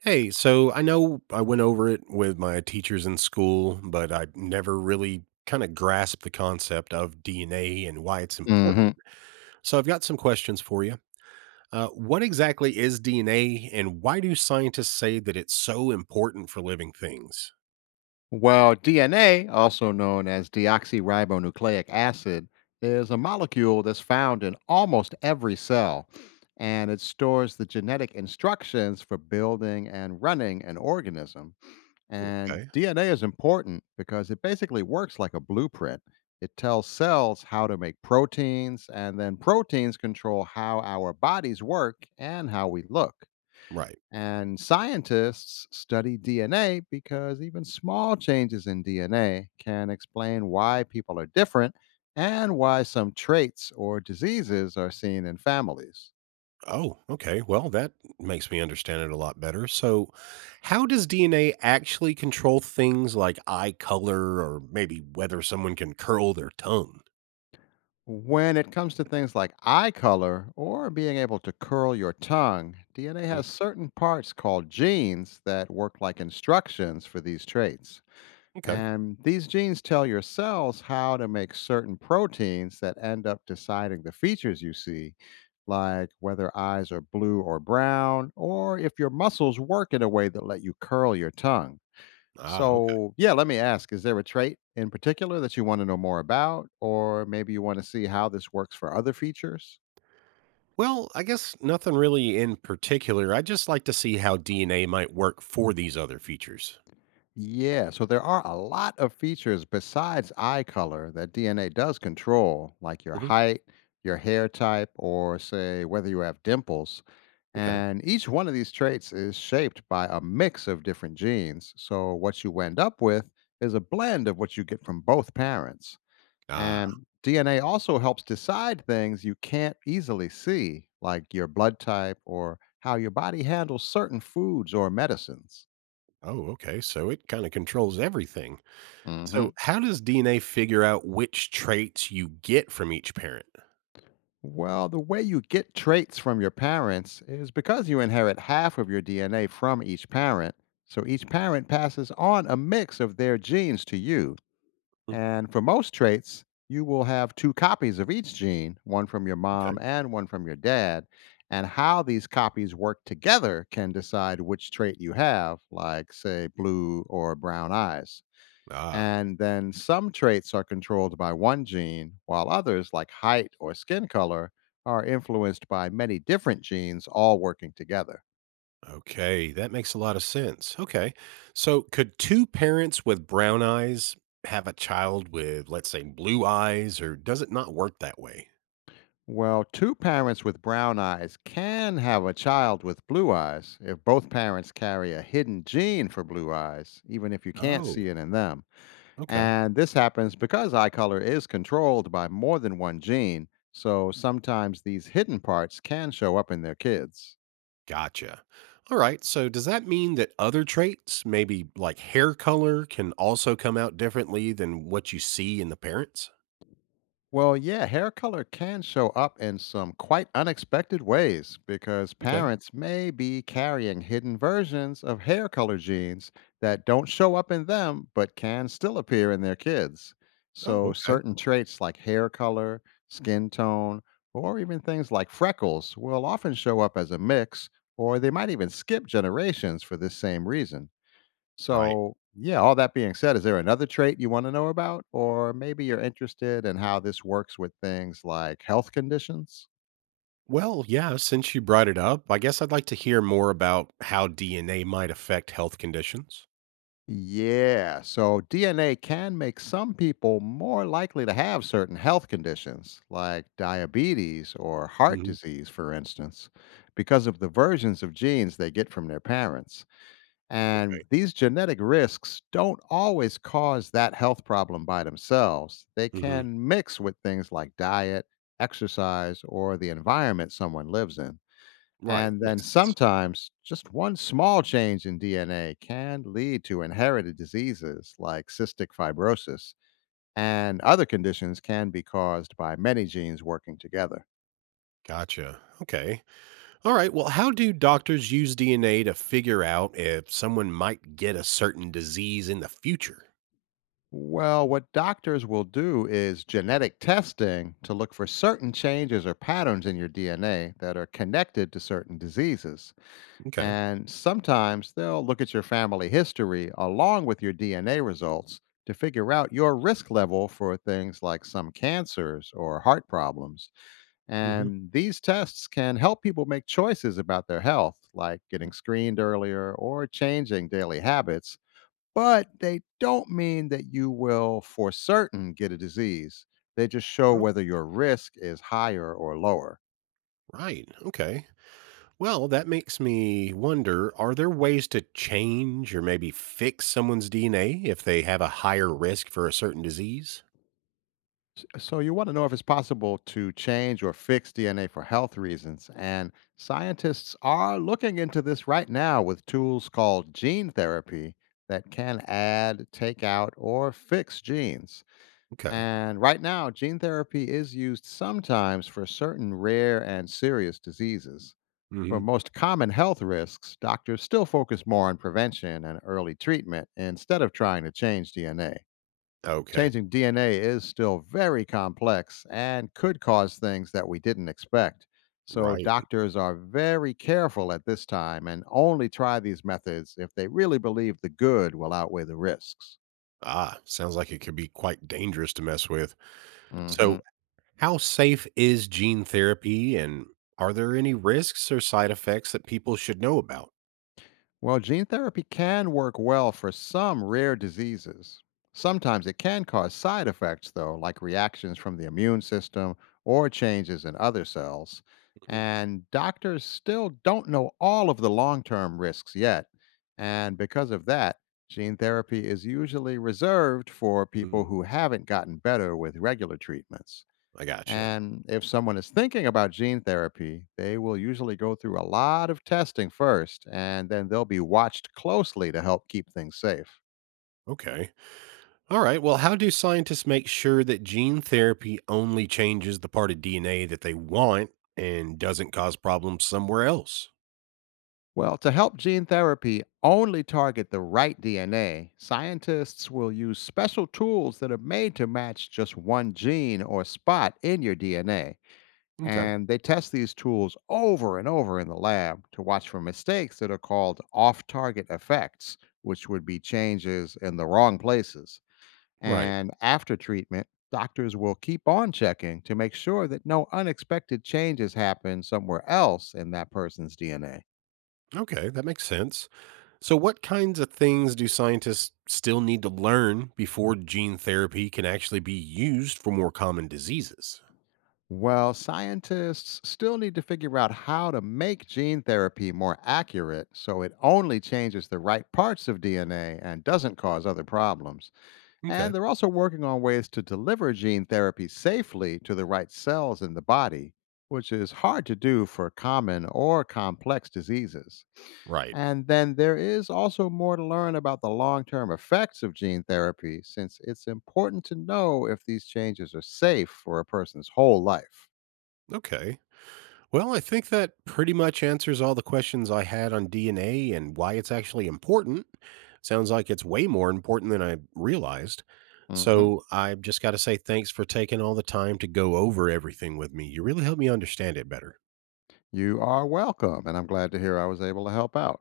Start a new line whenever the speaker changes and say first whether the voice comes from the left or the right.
right: Hey, so I know I went over it with my teachers in school, but I never really grasped the concept of DNA and why it's
left: hmm
right: important. So I've got some questions for you. What exactly is DNA, and why do scientists say that it's so important for living things?
left: Well, DNA, also known as deoxyribonucleic acid, is a molecule that's found in almost every cell, and it stores the genetic instructions for building and running an organism. And
right: Okay.
left: DNA is important because it basically works like a blueprint. It tells cells how to make proteins, and then proteins control how our bodies work and how we look.
right: Right.
left: And scientists study DNA because even small changes in DNA can explain why people are different and why some traits or diseases are seen in families.
right: Oh, okay. Well, that makes me understand it a lot better. So, how does DNA actually control things like eye color or maybe whether someone can curl their tongue?
left: When it comes to things like eye color or being able to curl your tongue, DNA
right: Mm,
left: has certain parts called genes that work like instructions for these traits.
right: okay.
left: And these genes tell your cells how to make certain proteins that end up deciding the features you see, like whether eyes are blue or brown, or if your muscles work in a way that let you curl your tongue.
right: Ah, okay.
left: So, yeah, let me ask, is there a trait in particular that you want to know more about, or maybe you want to see how this works for other features?
right: Well, I guess nothing really in particular. I just like to see how DNA might work for these other features.
left: Yeah, so there are a lot of features besides eye color that DNA does control, like your
right: Hmm.
left: height, your hair type, or say whether you have dimples.
right: Okay.
left: And each one of these traits is shaped by a mix of different genes. So what you end up with is a blend of what you get from both parents.
right: Ah,
left: And DNA also helps decide things you can't easily see, like your blood type or how your body handles certain foods or medicines.
right: oh, okay. So it kind of controls everything.
left: hmm
right: So, how does DNA figure out which traits you get from each parent?
left: Well, the way you get traits from your parents is because you inherit half of your DNA from each parent. So each parent passes on a mix of their genes to you.
right: Mm,
left: And for most traits, you will have two copies of each gene, one from your mom
right: okay.
left: and one from your dad. And how these copies work together can decide which trait you have, like, say, blue or brown eyes.
right: Ah,
left: And then some traits are controlled by one gene, while others, like height or skin color, are influenced by many different genes all working together.
right: okay. That makes a lot of sense. Okay. So, could two parents with brown eyes have a child with, let's say, blue eyes, or does it not work that way?
left: Well, two parents with brown eyes can have a child with blue eyes if both parents carry a hidden gene for blue eyes, even if you can't
right: Oh,
left: see it in them.
right: okay.
left: And this happens because eye color is controlled by more than one gene, so sometimes these hidden parts can show up in their kids.
right: Gotcha. All right. So does that mean that other traits, maybe like hair color, can also come out differently than what you see in the parents?
left: Well, yeah, hair color can show up in some quite unexpected ways because
right: Okay.
left: parents may be carrying hidden versions of hair color genes that don't show up in them but can still appear in their kids.
right: Oh,
left: So,
right: okay.
left: certain traits like hair color, skin tone, or even things like freckles will often show up as a mix, or they might even skip generations for this same reason.
right: Right.
left: So, yeah, all that being said, is there another trait you want to know about? Or maybe you're interested in how this works with things like health conditions?
right: Well, yeah, since you brought it up, I guess I'd like to hear more about how DNA might affect health conditions.
left: Yeah, so DNA can make some people more likely to have certain health conditions, like diabetes or heart
right: Hmm.
left: disease, for instance, because of the versions of genes they get from their parents. And
right: Okay.
left: these genetic risks don't always cause that health problem by themselves. They
right: Hmm.
left: can mix with things like diet, exercise, or the environment someone lives in.
right: Right.
left: And
right: That
left: then
right: makes sense.
left: sometimes just one small change in DNA can lead to inherited diseases like cystic fibrosis, and other conditions can be caused by many genes working together.
right: Gotcha. Okay. All right. Well, how do doctors use DNA to figure out if someone might get a certain disease in the future?
left: Well, what doctors will do is genetic testing to look for certain changes or patterns in your DNA that are connected to certain diseases.
right: Okay.
left: And sometimes they'll look at your family history along with your DNA results to figure out your risk level for things like some cancers or heart problems.
right: Hmm.
left: And these tests can help people make choices about their health, like getting screened earlier or changing daily habits, but they don't mean that you will for certain get a disease. They just show whether your risk is higher or lower.
right: Right. Okay. Well, that makes me wonder, are there ways to change or maybe fix someone's DNA if they have a higher risk for a certain disease?
left: So you want to know if it's possible to change or fix DNA for health reasons. And scientists are looking into this right now with tools called gene therapy that can add, take out, or fix genes.
right: Okay.
left: And right now, gene therapy is used sometimes for certain rare and serious diseases. For
right: Hmm.
left: most common health risks, doctors still focus more on prevention and early treatment instead of trying to change DNA.
right: Okay.
left: Changing DNA is still very complex and could cause things that we didn't expect. So,
right: Right.
left: doctors are very careful at this time and only try these methods if they really believe the good will outweigh the risks.
right: Ah, sounds like it could be quite dangerous to mess with. So,
left: Hmm.
right: how safe is gene therapy, and are there any risks or side effects that people should know about?
left: Well, gene therapy can work well for some rare diseases. Sometimes it can cause side effects, though, like reactions from the immune system or changes in other cells.
right: Mhm.
left: And doctors still don't know all of the long term risks yet. And because of that, gene therapy is usually reserved for people
right: Mm,
left: who haven't gotten better with regular treatments.
right: I gotcha.
left: And if someone is thinking about gene therapy, they will usually go through a lot of testing first, and then they'll be watched closely to help keep things safe.
right: Okay. All right. Well, how do scientists make sure that gene therapy only changes the part of DNA that they want and doesn't cause problems somewhere else?
left: Well, to help gene therapy only target the right DNA, scientists will use special tools that are made to match just one gene or spot in your DNA.
right: Okay.
left: And they test these tools over and over in the lab to watch for mistakes that are called off target effects, which would be changes in the wrong places.
right: Right.
left: And after treatment, doctors will keep on checking to make sure that no unexpected changes happen somewhere else in that person's DNA.
right: Okay. That makes sense. So, what kinds of things do scientists still need to learn before gene therapy can actually be used for more common diseases?
left: Well, scientists still need to figure out how to make gene therapy more accurate so it only changes the right parts of DNA and doesn't cause other problems.
right: Okay.
left: And they're also working on ways to deliver gene therapy safely to the right cells in the body, which is hard to do for common or complex diseases.
right: Right.
left: And then there is also more to learn about the long term effects of gene therapy, since it's important to know if these changes are safe for a person's whole life.
right: Okay. Well, I think that pretty much answers all the questions I had on DNA and why it's actually important. Sounds like it's way more important than I realized.
left: Mhm.
right: So I've just got to say thanks for taking all the time to go over everything with me. You really helped me understand it better.
left: You are welcome, and I'm glad to hear I was able to help out.